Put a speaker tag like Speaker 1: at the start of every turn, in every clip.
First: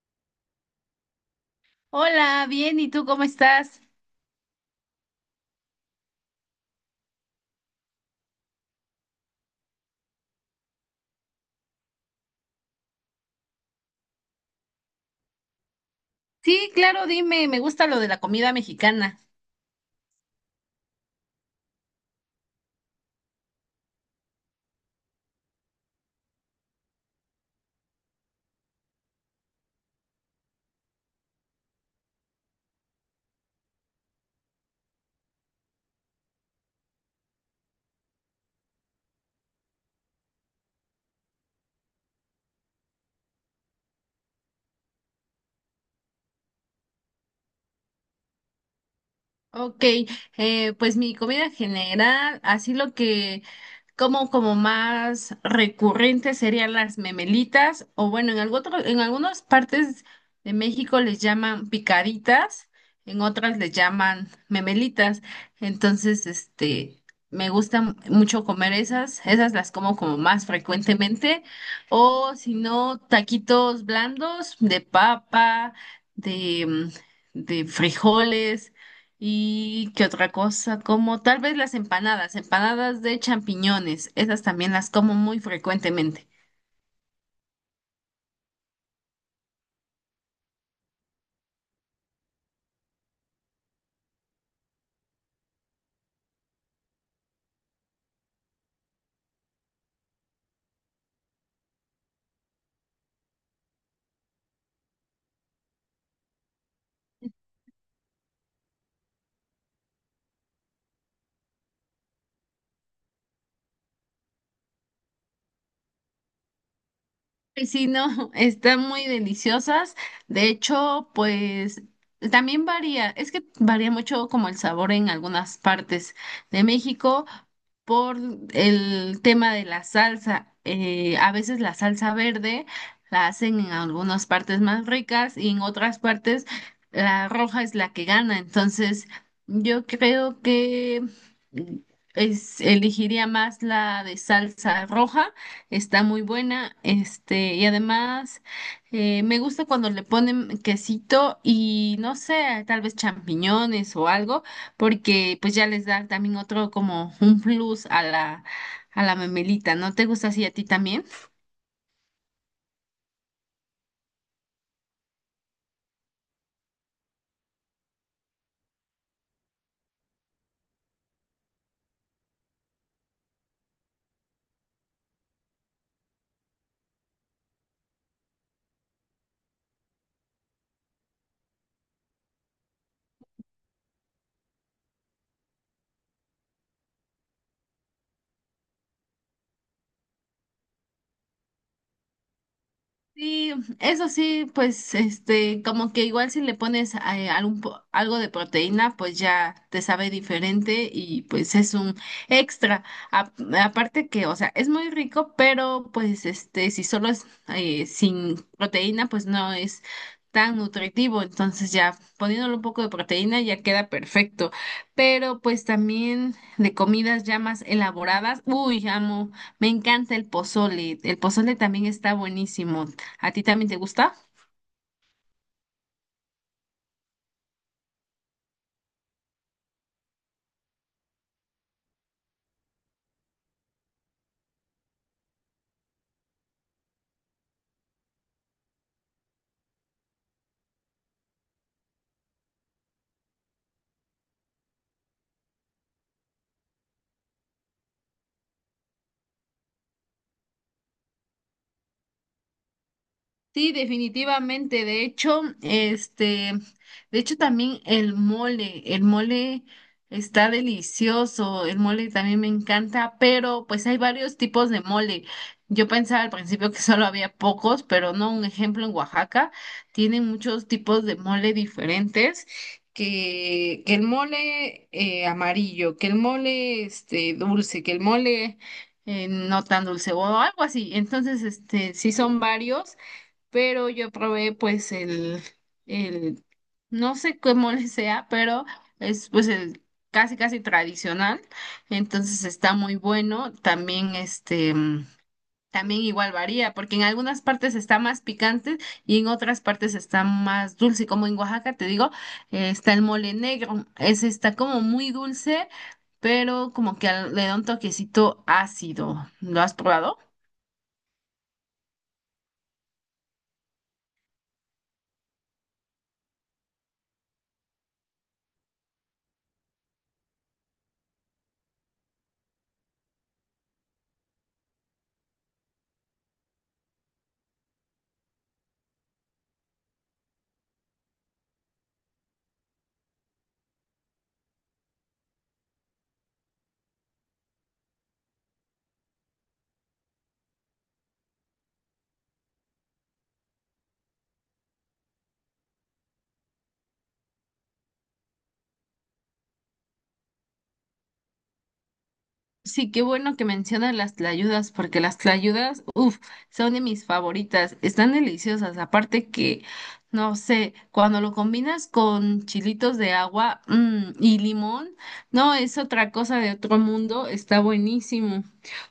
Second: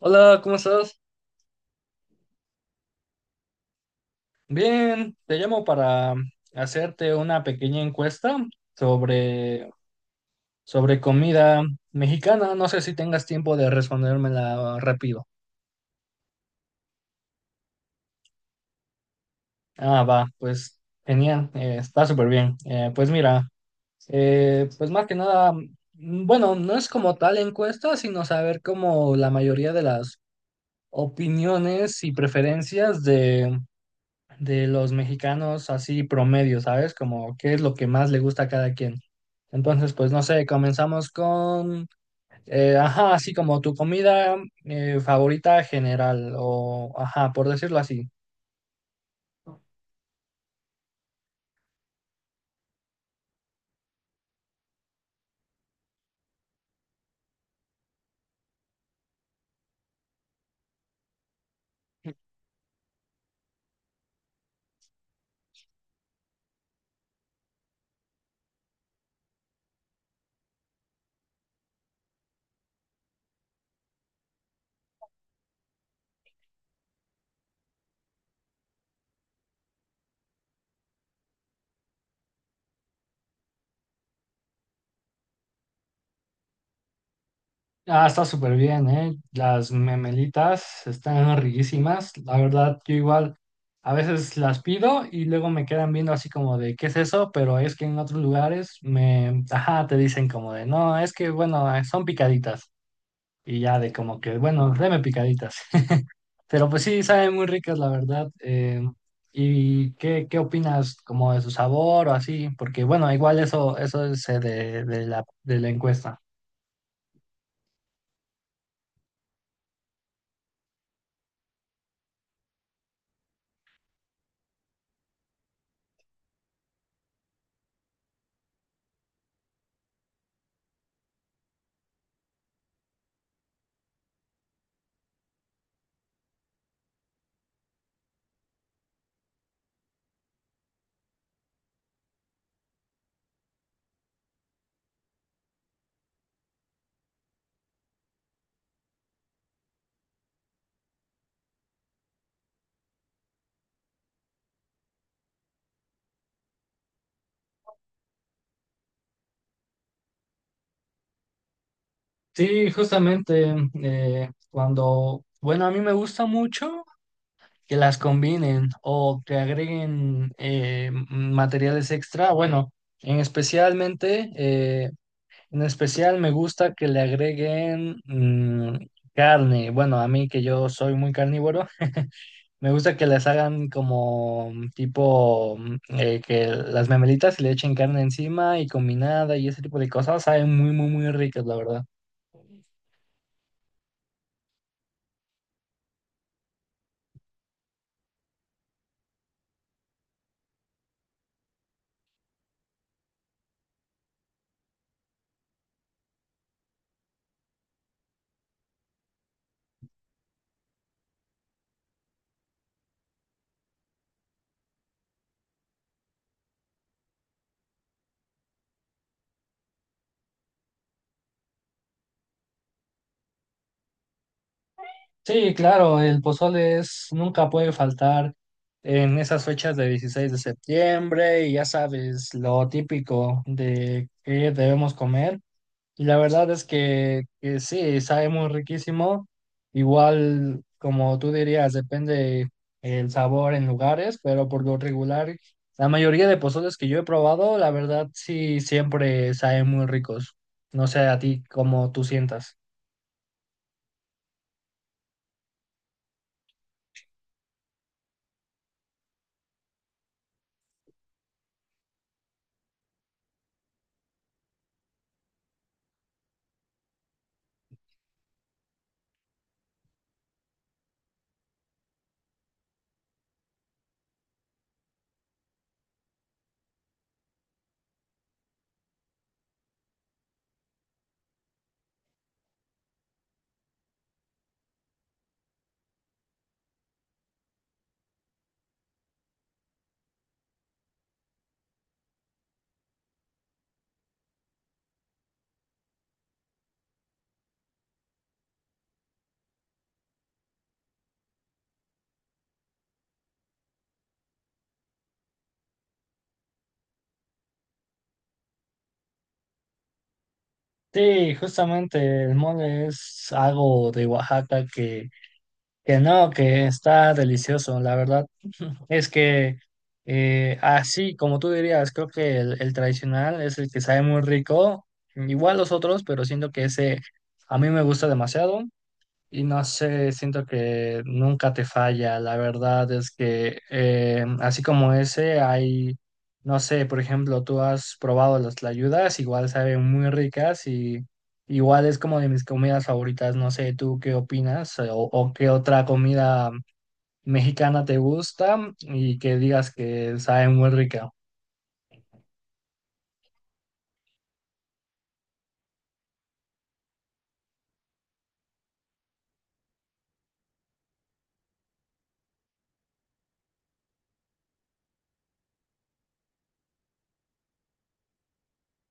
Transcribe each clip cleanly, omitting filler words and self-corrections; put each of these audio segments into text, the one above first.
Speaker 1: Hola, ¿cómo estás?
Speaker 2: Hola, bien, ¿y tú cómo estás?
Speaker 1: Bien, te llamo para hacerte una pequeña encuesta sobre, sobre comida mexicana. No sé si tengas tiempo de respondérmela rápido.
Speaker 2: Sí, claro, dime, me gusta lo de la comida mexicana.
Speaker 1: Ah, va, pues genial, está súper bien. Pues mira, pues más que nada, bueno, no es como tal encuesta, sino saber como la mayoría de las opiniones y preferencias de los mexicanos así promedio, ¿sabes? Como qué es lo que más le gusta a cada quien. Entonces, pues no sé, comenzamos con, ajá, así como tu comida favorita general o, ajá, por decirlo así.
Speaker 2: Ok, pues mi comida general, así lo que como como más recurrente serían las memelitas, o bueno, en algunas partes de México les llaman picaditas, en otras les llaman memelitas. Entonces, este, mucho comer esas, las como como más frecuentemente, o si no, taquitos blandos de papa, de, de frijoles. ¿Y qué otra cosa? Como tal vez las empanadas, empanadas de champiñones, esas también las como muy frecuentemente.
Speaker 1: Ah, está súper bien, ¿eh? Las memelitas están riquísimas. La verdad, yo igual a veces las pido y luego me quedan viendo así como de, ¿qué es eso? Pero es que en otros lugares me, ajá, te dicen como de, no, es que bueno, son picaditas. Y ya de como que, bueno, deme picaditas. Pero pues sí, saben muy ricas, la verdad. ¿Y qué opinas como de su sabor o así? Porque bueno, igual eso es de la encuesta.
Speaker 2: Pues sí, no, están muy deliciosas. De hecho, pues también varía, es que varía mucho como el sabor en algunas partes de México por el tema de la salsa. A veces la salsa verde la hacen en algunas partes más ricas y en otras partes la roja es la que gana. Entonces, yo creo que mm, es, elegiría más la de salsa roja, está muy buena, este, y además, me gusta cuando le ponen quesito y no sé, tal vez champiñones o algo, porque pues ya les da también otro como un plus a la memelita, ¿no te gusta así a ti también?
Speaker 1: Sí, justamente cuando, bueno, a mí me gusta mucho que las combinen o que agreguen materiales extra. Bueno, en especialmente... eh, En especial me gusta que le agreguen carne. Bueno, a mí que yo soy muy carnívoro, me gusta que les hagan como que las memelitas y le echen carne encima y combinada y ese tipo de cosas. Saben muy, muy, muy ricas, la verdad.
Speaker 2: Sí, eso sí, pues este, como que igual si le pones algo de proteína, pues ya te sabe diferente y pues es un extra. A- Aparte que, o sea, es muy rico, pero pues este, si solo es sin proteína, pues no es tan nutritivo. Entonces ya poniéndole un poco de proteína ya queda perfecto. Pero pues también de comidas ya más elaboradas, uy, amo. Me encanta el pozole. El pozole también está buenísimo. ¿A ti también te gusta?
Speaker 1: Sí, claro, el pozole es, nunca puede faltar en esas fechas de 16 de septiembre y ya sabes lo típico de que debemos comer. Y la verdad es que sí, sabe muy riquísimo. Igual, como tú dirías, depende el sabor en lugares, pero por lo regular, la mayoría de pozoles que yo he probado, la verdad sí, siempre saben muy ricos. No sé a ti cómo tú sientas.
Speaker 2: Sí, definitivamente. De hecho, este, de hecho también el mole está delicioso, el mole también me encanta, pero pues hay varios tipos de mole. Yo pensaba al principio que solo había pocos, pero no, un ejemplo en Oaxaca tienen muchos tipos de mole diferentes, que el mole amarillo, que el mole este dulce, que el mole no tan dulce o algo así. Entonces, este, sí son varios, pero yo probé pues el, no sé cómo le sea, pero es pues el casi casi tradicional, entonces está muy bueno, también este, también igual varía, porque en algunas partes está más picante y en otras partes está más dulce, como en Oaxaca, te digo, está el mole negro, ese está como muy dulce, pero como que le da un toquecito ácido, ¿lo has probado?
Speaker 1: Sí, justamente el mole es algo de Oaxaca que no, que está delicioso. La verdad. Es que así, como tú dirías, creo que el tradicional es el que sabe muy rico, igual los otros, pero siento que ese a mí me gusta demasiado y no sé, siento que nunca te falla. La verdad es que así como ese hay, no sé, por ejemplo, tú has probado las tlayudas, igual saben muy ricas y igual es como de mis comidas favoritas. No sé, ¿tú qué opinas o qué otra comida mexicana te gusta y que digas que sabe muy rica?
Speaker 2: Sí, qué bueno que mencionas las tlayudas, porque las tlayudas, uff, son de mis favoritas, están deliciosas, aparte que, no sé, cuando lo combinas con chilitos de agua, y limón, no, es otra cosa de otro mundo, está buenísimo.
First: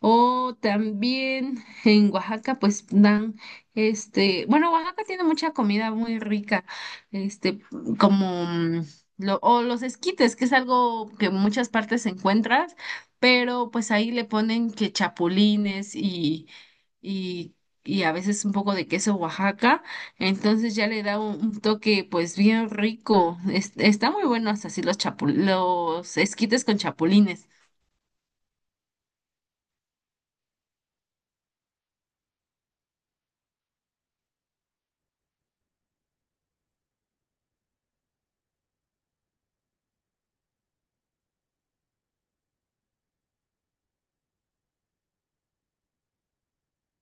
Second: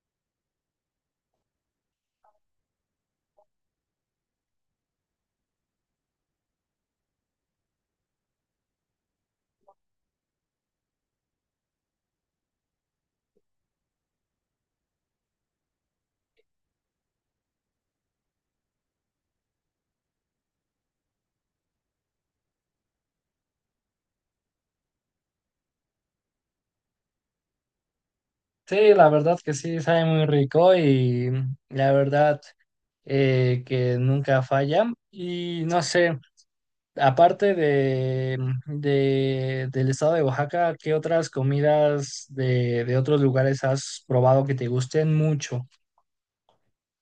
Speaker 2: O también en Oaxaca, pues dan, este, bueno, Oaxaca tiene mucha comida muy rica, este, como... mm, o los esquites, que es algo que en muchas partes se encuentra, pero pues ahí le ponen que chapulines y, y a veces un poco de queso Oaxaca, entonces ya le da un toque pues bien rico. Está muy bueno hasta así los chapul los esquites con chapulines.
Speaker 1: Sí, la verdad que sí, sabe muy rico y la verdad que nunca falla. Y no sé, aparte de, del estado de Oaxaca, ¿qué otras comidas de otros lugares has probado que te gusten mucho?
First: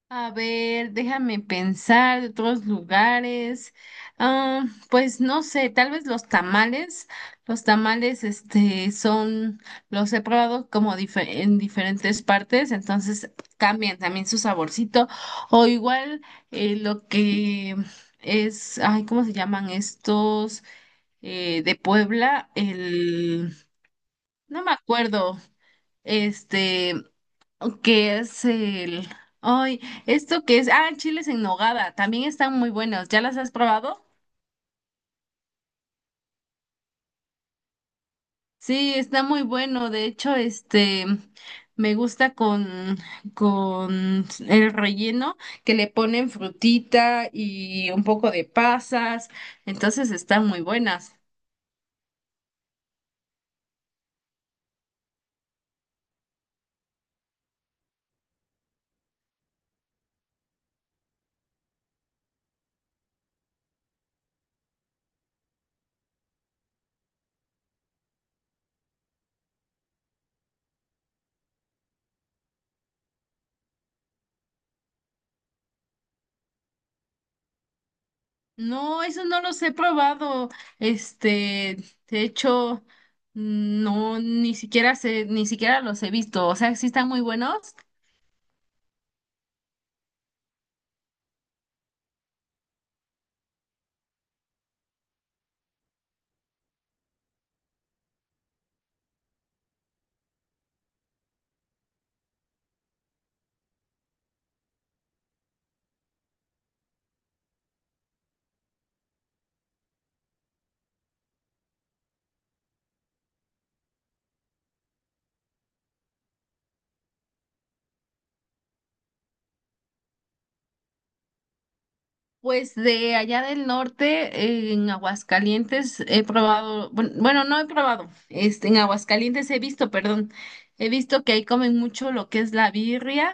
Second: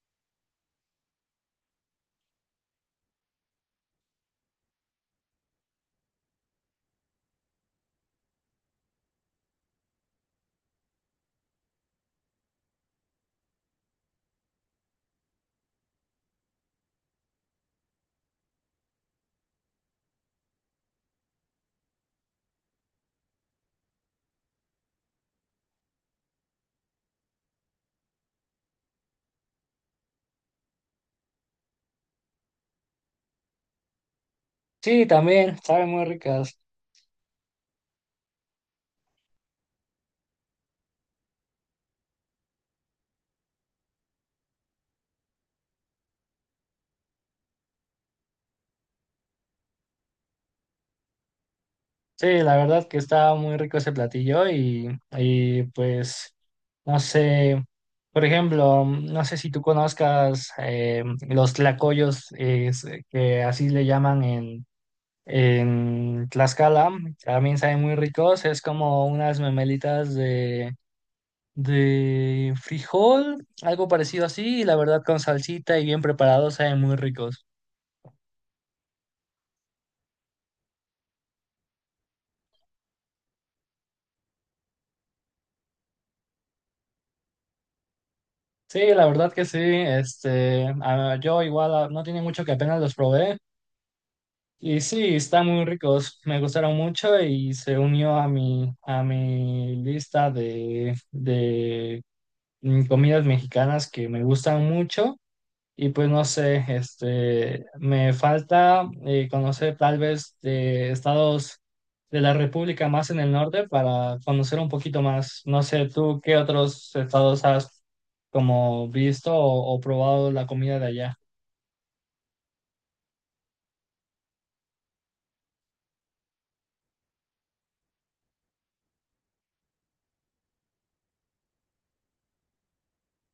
Speaker 2: A ver, déjame pensar de otros lugares. Ah, pues no sé, tal vez los tamales. Los tamales, este, son, los he probado como en diferentes partes, entonces cambian también su saborcito. O igual lo que es, ay, ¿cómo se llaman estos? Eh, de Puebla, el, no me acuerdo. Este, ¿qué es el...? Ay, ¿esto qué es? Ah, chiles en nogada. También están muy buenos. ¿Ya las has probado?
Speaker 1: Sí, también, saben muy ricas.
Speaker 2: Sí, está muy bueno. De hecho, este, me gusta con el relleno que le ponen frutita y un poco de pasas. Entonces están muy buenas.
Speaker 1: Sí, la verdad que estaba muy rico ese platillo y pues no sé, por ejemplo, no sé si tú conozcas los tlacoyos que así le llaman en Tlaxcala, también saben muy ricos, es como unas memelitas de frijol, algo parecido así, y la verdad con salsita y bien preparados saben muy ricos.
Speaker 2: No, eso no los he probado. Este, de hecho, no, ni siquiera sé, ni siquiera los he visto. O sea, sí están muy buenos.
Speaker 1: Sí, la verdad que sí, este, ah, yo igual ah, no tiene mucho que apenas los probé. Y sí, están muy ricos, me gustaron mucho y se unió a a mi lista de comidas mexicanas que me gustan mucho. Y pues no sé, este, me falta conocer tal vez de estados de la República más en el norte para conocer un poquito más. No sé, tú qué otros estados has como visto o probado la comida de allá.
Speaker 2: Pues de allá del norte, en Aguascalientes, he probado, bueno, no he probado, este, en Aguascalientes he visto, perdón, he visto que ahí comen mucho lo que es la birria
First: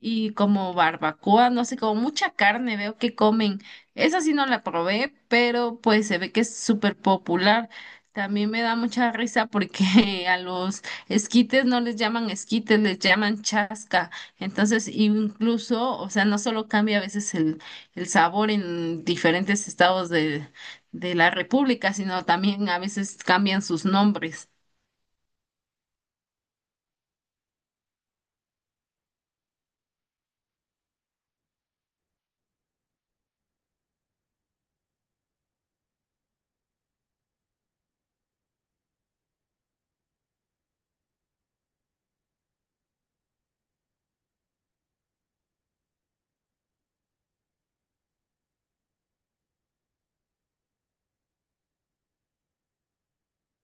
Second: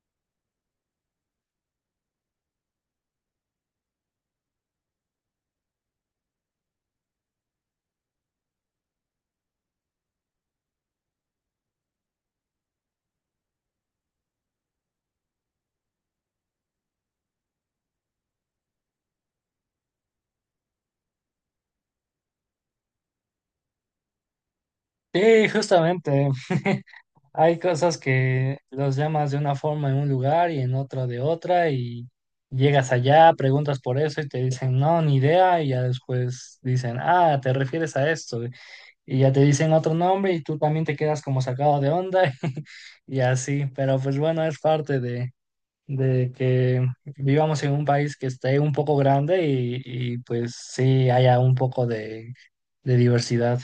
Speaker 2: y como barbacoa, no sé, como mucha carne veo que comen. Esa sí no la probé, pero pues se ve que es súper popular. También me da mucha risa porque a los esquites no les llaman esquites, les llaman chasca. Entonces, incluso, o sea, no solo cambia a veces el sabor en diferentes estados de la República, sino también a veces cambian sus nombres.
Speaker 1: Sí, justamente. Hay cosas que los llamas de una forma en un lugar y en otro de otra y llegas allá, preguntas por eso y te dicen, no, ni idea y ya después dicen, ah, te refieres a esto y ya te dicen otro nombre y tú también te quedas como sacado de onda y así, pero pues bueno, es parte de que vivamos en un país que esté un poco grande y pues sí haya un poco de diversidad.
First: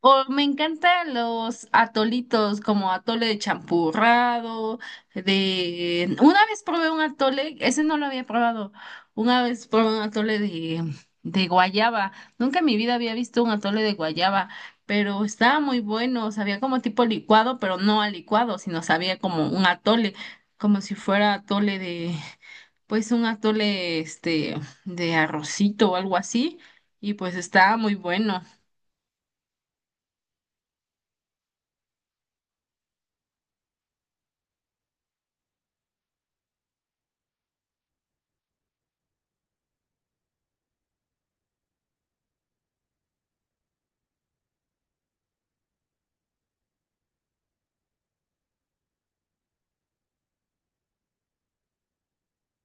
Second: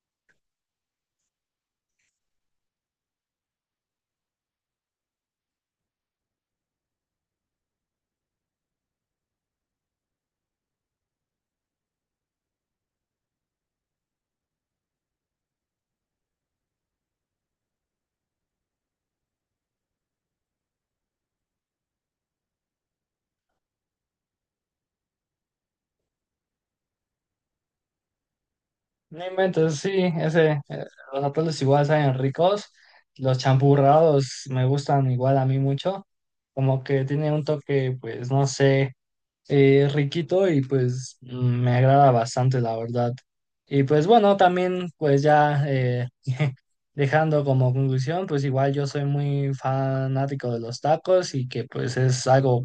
Speaker 2: O me encantan los atolitos como atole de champurrado, de... Una vez probé un atole, ese no lo había probado, una vez probé un atole de guayaba. Nunca en mi vida había visto un atole de guayaba, pero estaba muy bueno, sabía como tipo licuado, pero no a licuado, sino sabía como un atole, como si fuera atole de, pues un atole este, de arrocito o algo así, y pues estaba muy bueno.
Speaker 1: No inventes, sí, ese, los atuendos igual saben ricos, los champurrados me gustan igual a mí mucho, como que tiene un toque, pues no sé, riquito y pues me agrada bastante, la verdad. Y pues bueno, también pues ya dejando como conclusión, pues igual yo soy muy fanático de los tacos y que pues es algo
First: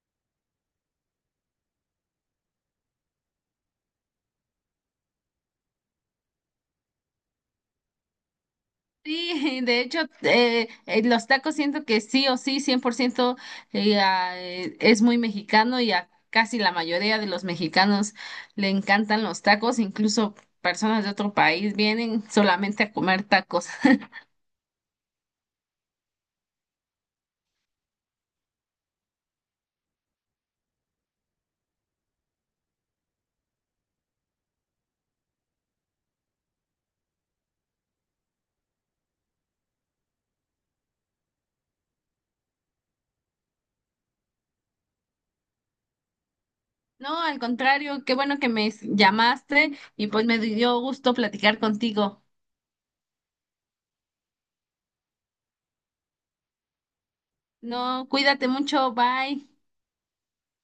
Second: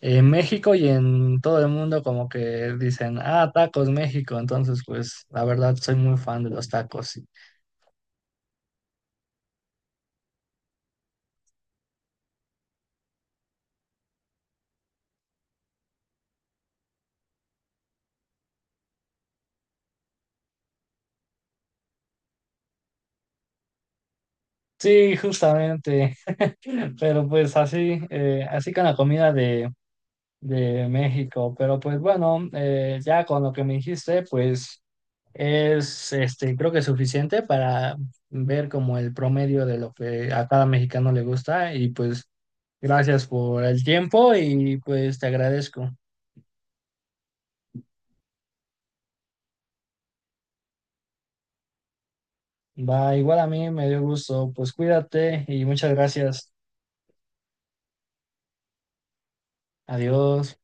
Speaker 1: en México y en todo el mundo como que dicen, ah, tacos México, entonces pues la verdad soy muy fan de los tacos. Sí,
Speaker 2: Sí, de hecho, los tacos siento que sí o sí, 100% es muy mexicano y a casi la mayoría de los mexicanos le encantan los tacos, incluso personas de otro país vienen solamente a comer tacos.
Speaker 1: sí, justamente, pero pues así, así con la comida de México, pero pues bueno, ya con lo que me dijiste, pues es, este, creo que es suficiente para ver como el promedio de lo que a cada mexicano le gusta y pues gracias por el tiempo y pues te agradezco.
Speaker 2: No, al contrario, qué bueno que me llamaste y pues me dio gusto platicar contigo.
Speaker 1: Va, igual a mí me dio gusto. Pues cuídate y muchas gracias.
Speaker 2: No, cuídate mucho, bye.
Speaker 1: Adiós.